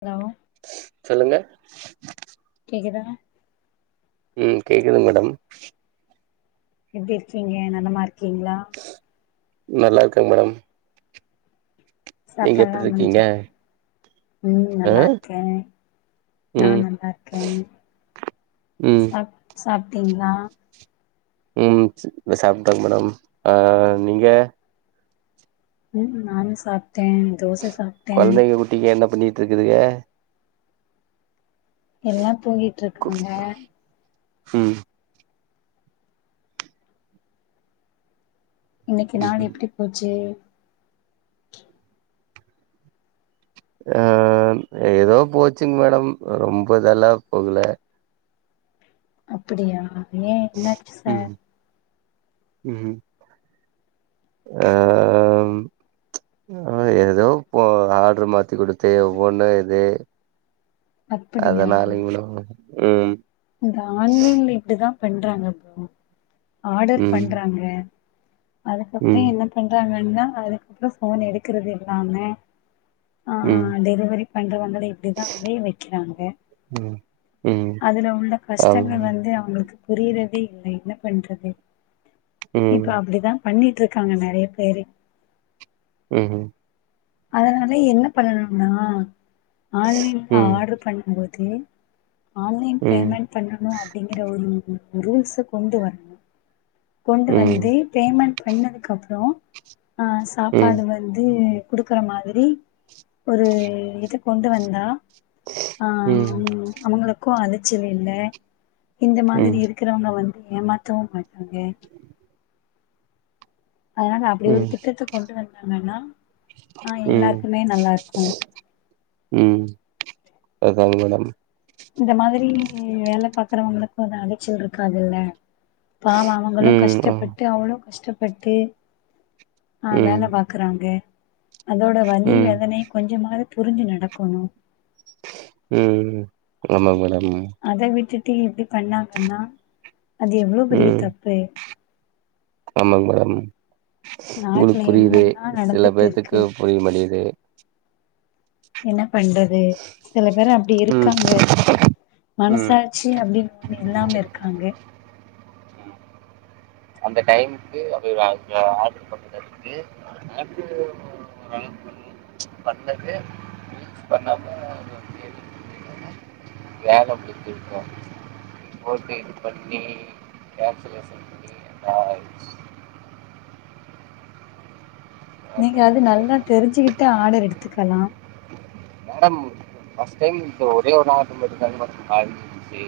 Hello சொல்லுங்க தா ம் கேக்குதுங் மேடம் எப்டி இருக்கீங்க நலமா ருக்கீங்களா நல்லா இருக்காங்க மேடம் நீங்க சாப்பாடு ஆ எப்டி இருக்கீங்க முடிஞ்சது ம் ஆ நல்லா இருக்கேன் ம் நான் நல்லா இருக்கேன் ம் சாப் சாப் [unintelligible] ம் சாப்டங்க மேடம் ஆ நீங்க ம் நானு சாப் டேன் தோசை சாப்ட்டேன் துகுதுங்க எல்லா போயிட்டு இருக்காங்க ம் இன்னைக்கு நாள் எப்டி போச்சு? ஆ ஏதோ போச்சுங்க மேடம் ரொம்ப இதெல்லாம் போகல அப்பிடியா? ஏ என்னாச்சு சார் ம் ஆ ம் ஏதேதோ போ ஆர்டரு மாத்தி கொடுத்து ஒவ்வொண்ணா எது அப்படியா அதனால இவ்ளோ ம் இந்த ஆன்லைன்ல இப்டிதா பண்றாங்க அப்றோ ஆடர் ம் பண்றாங்க அதுக்கப்பற ம் என்ன பண்றாங்க? [unintelligible] அதுக்கப்புறோ போன் எடுக்கறது எல்லாமே ஆ ம் டெலிவரி பண்றவங்கல ங்கு இப்படிதா அலைய வெக்கிறாங்க ம் ம் அதுலவுங் உள்ள ஆமா கஷ்டங்கள் வந்து அவுங்குளுக்கு புரிறபவ்தே இல்ல என்ன பண்றது? ம் இப்ப அப்டிதா பண்ணிட்டிருக்காங்க நெறைய பேரு ம் ம் அதனால என்னப் பண்ணணும்னா ஆன்லைன்ல ம் ஆடர் பண்ணும் போது [unintelligible] ஆன்லைன் ம் பேமெண்ட் பண்ணணும் அப்படிங்ற ஒரு ரூல்ஸ கொண்டு வர் கொண்டு ம் வந்து பேமெண்ட் பண்ணதுக் அப்றோ ஆ ம் சாப்பாடு ம் வந்து குடுக்குற மாதிரி ஒரு இது கொண்டு வந்தா ஆஹ் உம் அவுங்களக் -க்கும் அலச்சல் இல்ல இந்த மாதிரி ம் இருக்கிறவங்க வந் ஏமாத்தவும் மாட்டாங்க அதனால அப்பிடி ஒரு ம் திட்டத்தக் கொண்டு வந்தாங் என்னன்னா ஆஹ் ம் எல்லார்க்குமே நல்லா இருக்கும் அதாங் மேடம் இந்த மாதிரி வேலப் பாக்குறவங்களுக்கும் அந்த அடிக்ச்சல் இருக்காதுல்ல பாவம் அவங்களும் ம் ஆ கஷ்டப்பட்டு அவளும் கஷ்டப் பட்டு ஆஹ் ம் வேலப் பாக்குறாங்க அதோட வந்தி ம் வேதனைக் கொஞ்சமாது புரிஞ்சு நடக்கோணும் உஹம் ஆம்மா மேடம் அத விட்டுட் எப்டி இப்டி பண்ணாங்கன்னா அது எவ்ளோ பெரிய உம் தப்பு ஆமாங் மேடம் நாட்டுல உங்ளுக்கு புரியுது என்னல்லா சில நடந்துட்டு இருக்கு பேத்துக்குப் புரிய் மாட்டிங்குது என்னப் பண்றது சில பேரு அப்டி ம் இருக்காங்க ம் மனசாச்சி அப்டின்னு ஒன்னு இல்லாம இருக்காங்க அந்த டைமுக்கு [unintelligible] ஆர்ட்ரு பண்ணுனது பண்ணது பண்ணாம அது வந்து வேல முடிஞ்சிருக்கோம் [unintelligible] பண்ணி கேனலேசன் ராய்ஸ் நீங்க அது நல்லா சொல்லலாம். தெரிஞ்சுகிட்டு ஆடர் எடுத்துக்கலாம் மேடம் ஃபஸ்ட் டைம் இந்த ஒரே ஒரு ஆட்ரு மட்டுந்தாங் மா ஆஹ் காந்துச்சு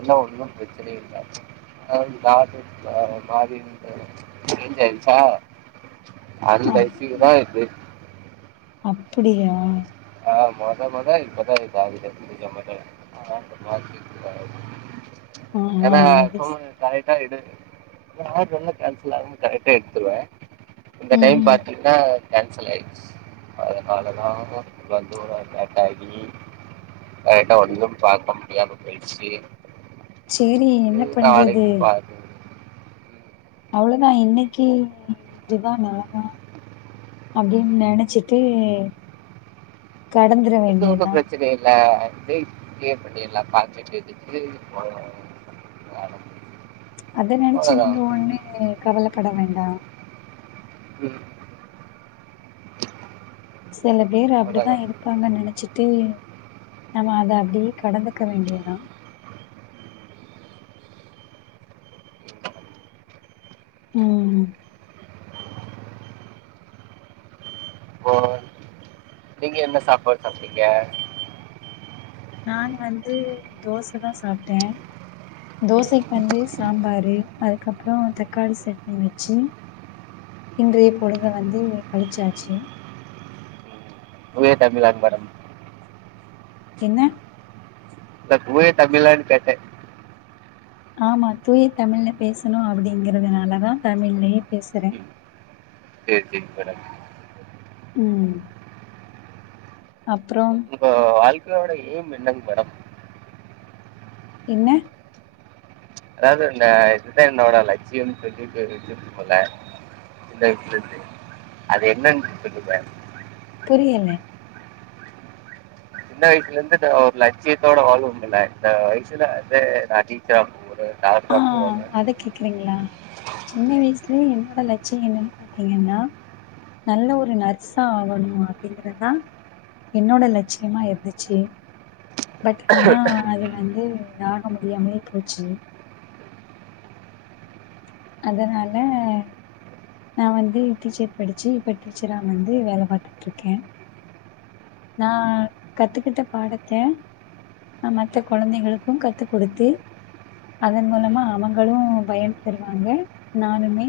என்ன ஒன்னும் பிரச்சனை இல்ல அத நாட்டு மாறி இருந்த ஜெயிச்சா அந்த ஐசிக்குதா இது அப்புடியா ஆஹ் மொத மொத இப்தா இந்த ஆ [unintelligible] ஆ ஏன்னா அது ஸ் இப்பமே [unintelligible] ஆட்ரு வந்தா கேன்சல் ஆவு கரெக்ட்டா எடுத்ருவென் இந்த ம் டைம் ம் பாத்தீங்ன்னா கேன்சல் ஆய்டிச் அதனாலதா வந்து ஒரு அர்மண் லேட்டாகி கரேட்டா வந்தும் பாக்னும் இடியாபம் பெய்ட்ச்சி சேரி என்னப் பண்றது பார்த்து அவ்ளோதா இன்னெக்கி இப்டிதா நெலந்தா அப்டின்னு நெனச்சிட்டு கடந்துர வேண்டியதா கே [unintelligible] பண்ணல்லா பாட்டு எச்சு அத நினைச்சு நீங்க ஒண்ணு கவலப்பட வேண் தா உம் சில பேர் அப்டிதா இருப்பாங்க நினைச்சிட்டு நாம அத அப்படியே கடந்துக்க வேண்டியதான் உம் இப்போ நீங்க என்ன சாப்பாடு சாப்ட்டிங்க நானு வந்து தோச தா சாப்ட தோசைக்கு வந்து சாம்பாரு அதுக்கப்ரோ தக்காளி சட்னி வச்சு இன்றைய பொழுத வந்து கழிச்சாச்சு தூய தமிழாங் மேடம் என்ன? இல்ல தூய தமிழானு கேட்ட ஆமா தூய தமிழ்ல பேசணு அப்படிங்கறதுனால தா தமிழ்லயே பேசுறேன் செரி செரி வர உம் அப்ரோ துர்காவோட ஏய்ம் என்னங் மேடம் என்ன? அதாவது இந்த இதுதான் என்னோட லட்சியம்னு சொல்லிட்டு வச்சுருப்போம்ல சின்ன வயசுல இருந்து அத என்னென்ட்டு சொல்லுவ புரியலே சின்ன வயசுல இருந்து தோ ஒரு லட்சியத்தோட வாழ்வோம்ல இந்த வயசுல வந்து நா டீச்சராவபோற ஆஹ் அத கேக்குறீங்களா சின்ன வயசு லயே என்னோட லட்சியம் என்னன்னு பாத்தீங்கன்னா நல்ல ஒரு நர்ஸா ஆகணும் அப்டிங்கறதா என்னோட லட்சியமா இருந்துச்சு பட் ஆனா அது வந்து அது ஆக முடியாமலே போச்சு அதனால நான் வந்து டீச்சர் படிச்சு இப்ப டீச்சரா வந்து வேல பாத்துட்டுருக்கேன் நான் கத்துக்கிட்ட பாடத்த நான் மத்த கொழந்தைகளுக்கு கத்து குடுத்து அதன் மூலமா அவங்களு பயன் பெறுவாங்க நானுமே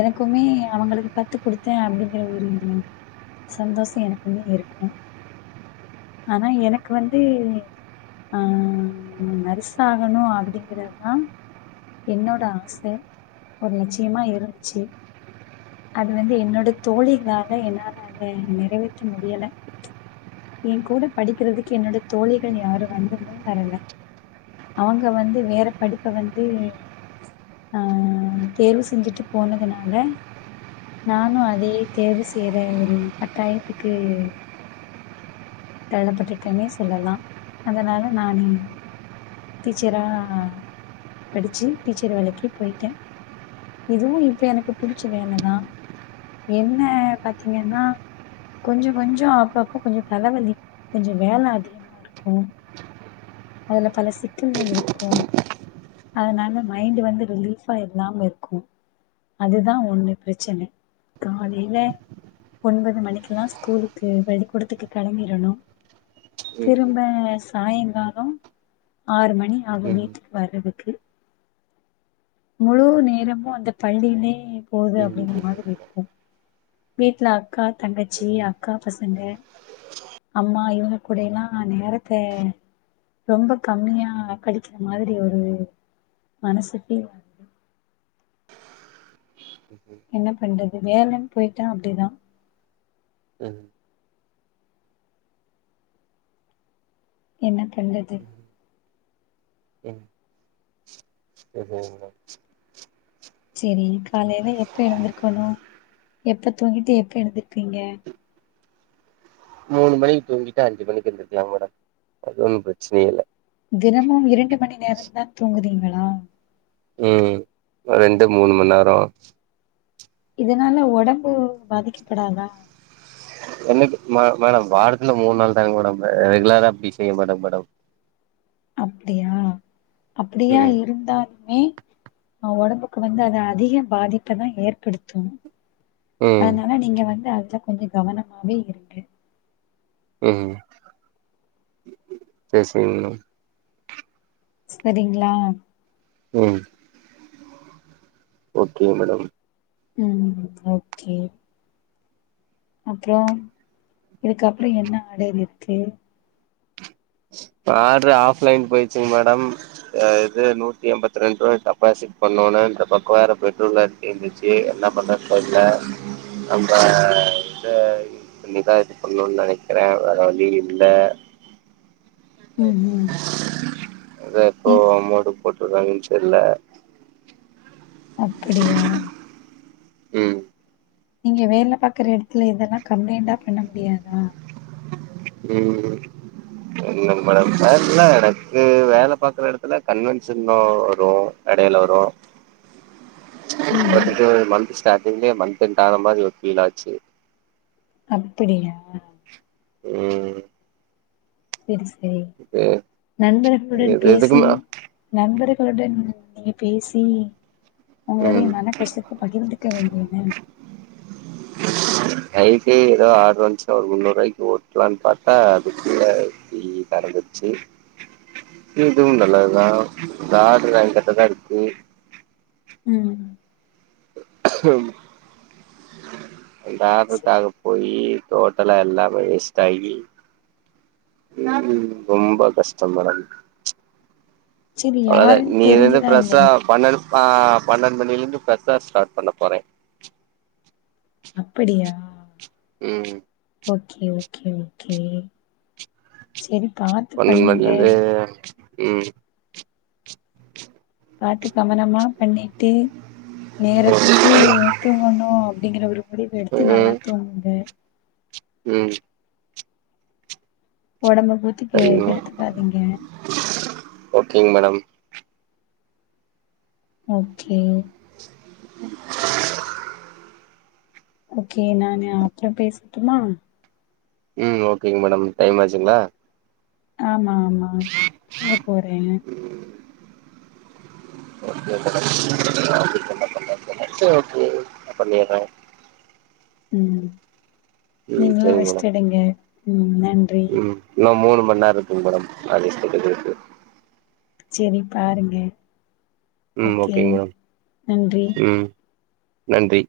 எனக்குமே அவங்களுக்கு கத்து குடுத்தேன் அப்டிங்கிற ஒரு சந்தோஷம் எனக்குமே இருக்கு ஆனா எனக்கு வந்து ஆஹ் நர்ஸ் ஆகணும் அப்டிங்கிறதுதான் என்னோட ஆச ஒரு லட்சியமா இருந்துச்சு அது வந்து என்னோட தோழிகளால என்னால அத நிறைவேத்த முடியல என் கூட படிக்கிறதுக்கு என்னோட தோழிகள் யாரும் வந்து முன் வரல அவங்க வந்து வேற படிப்ப வந்து ஆஹ் தேர்வு செஞ்சுட்டு போனதுனால நானும் அதையே தேர்வு செய்யற ஒரு கட்டாயத்துக்கு தள்ளப்பட்டுட்டேன்னே சொல்லலாம் அதனால நானு டீச்சரா படிச்சு டீச்சர் வேலைக்கி போயிட்டேன் இதுவும் இப்ப எனக்கு புடிச்ச வேலதான் என்ன பாத்தீங்கன்னா கொஞ்ச கொஞ்ச அப்பப்ப கொஞ்ச தலைவலி கொஞ்ச வேல அதிகமா இருக்கும் அதுல பல சிக்கல்கள் இருக்கும் அதனால மைண்டு வந்து ரிலீஃபா இல்லாம இருக்கும் அதுதான் ஒண்ணு பிரச்சனை காலைல ஒன்பது மணிக்குலாம் ஸ்கூலுக்கு பள்ளிக்கூடத்துக்கு கெளம்பிரனு திரும்ப சாயங்காலம் ஆறு மணி மணி ஆகும் வீட்டுக்கு வர்றதுக்கு முழு நேரமும் அந்த பள்ளியிலே போது அப்டிங்கிற மாதிரி இருக்கும் வீட்ல அக்கா தங்கச்சி அக்கா பசங்க அம்மா இவங்க கூட எல்லாம் நேரத்த ரொம்ப கம்மியா கழிக்கிற மாதிரி ஒரு மனசு ஃபீல் என்ன பண்றது வேலன்னு போயிட்டா அப்டிதா ஹம் என்ன கண்டது ம் எதுவு இல்ல சேரி காலையில எப்ப எழுந்திருக்கணு எப்ப தூங்கிட்டு எப்ப எந்திருப்பீங்க மூணு மணிக்கு தூங்கிட்டு அஞ்சு மணிக்கு எந்திரிக்கலாம் மேடம் அதுல ஒன்னு பிரச்சனையே இல்ல தினமும் இரண்டு மணி நேரம் தான் தூங்குறீங்கள் உஹம் ரெண்டு மூணு மண் நேரோ இதனால உடம்பு பாதிக்கப்படாதா என்னது மேட மேடம் வாரத்துல மூணு நாள் தாங்க மேடம் ரெகுலரா அப்படி செய்ய மாட்டேங் மேடம் அப்டியா அப்படியா ம் இருந்தாலுமே உடம்பு ப்ப வந்து அது அதிக பாதிப்பதா ஏற்படுத்து ம் அதனால நீங்க வந்து அது கொஞ்சோ கவனமாவே இருக்கு ஹம் சேர் சேரிங் மேடம் சரிங்ளா ஹம் ஓகே மேடம் உம் ஓகே அப்ரோ இதுக்கப்ரோ என்ன ஆடைல் இருக்கு ஆர்டரு ஆஃப்லைன் போயிச்சுங் மேடம் ம் இது நூத்தி எம்பத் ரெண்டு ரூவா டெபாசிட் பண்ணோன இந்த பக்கோ வேற பெட்ரோல்லா தீந்துச்சு என்ன பண்றதுனு தெர்ல நம்ம இனி தான் இது பண்ணுனு நினைக்கிறே வேற வழி இல்ல ம் ம் இது எப்போ நீ அமௌன்ட்டு போட்டுறாங்கன்னு சர்ல அப்படியா ஹம் நீங்க வேல பாக்ற இடத்துல இதெல்லாம் கம்ப்ளைண்டா பண்ண முடியாதா உம் என்னங் மேடம் வேல்ல எனக்கு ம் வேலை பாாரக்குற இடத்துல கன்வென்ஷன் வரும் இடையில வரும் ம் ம் [unintelligible] மந்த்த் ரண்டு ஆன மாரி ஒரு ப்பீழாச்சு அப்ப்டோஓஓஓஓஓஓ ஹம் சரி [unintelligible] ச நண்பர்களுடன் எது பேசி எதுக்குமா நண்பர் டன் நீங்க பேசி உங்களுடைய ம் மன கஷ்டத்த பகிர்ந்துக்க வேண்டிய தானே நைட்டி ஏதோ ஆர்டர் வந்துச்சா ஒரு முன்னூறு வாய்க்கு ஓட்டலாம்னு பாத்தா அதுக்குள்ள தறந்துச்சு இதுவும் நல்லதுதா இந்த ஆ்ட்ரு அங்க கிட்ட தான் இருக்கு உம் அதல்லாவதுக்காக போயி தோட்டல எல்லாமே வேஸ்ட் ஆகி உம் ரொம்ப கஷ்டம் பற செரி அவ அத யாருன்னு நீந்து தெரிஞ்சுதா பிரச இல்லையா பண்ண ஆஹ் பன்னெண்டு மணில இருந்து பொ ஸ்டார்ட் பண்ண போறேன் அப்படியா உம் ஓகே ஓகே ஓகே சரி பாத்து ஒண்ணன் மாிர பண்ணுங்க வந்து உம் பாத்து கவமனமா பண்ணி ட்ட நேரத்துக்கு தூங்கணும் இங்க ஒரு அப்படி எடுத்து நல்லா தூங்குது உம் உடம்பு பஊத்திக்கு சரிங்க கெடுத்துக்காதீங்க ஓகேங்க மேடம் ஓகே உம் ஓகே நான் அப்புறம் பேசட்டுமா ம் ஓகேங்க மேடம் டைம் ஆச்சுங்களா ஆமா ஆ ஆமா எங்க போறேங்க ண்ணஓ ந பண்ணிறேன் உம் நீங்களும் சரிங்க ரெஸ்ட் மேடம் எடுங்க உம் ம் நம் மூணு மன்னார தும்படம் [unintelligible] இருக்கு செரி பாருங்க ம் ஓகே மேடம் நன்றி ம் நன்றி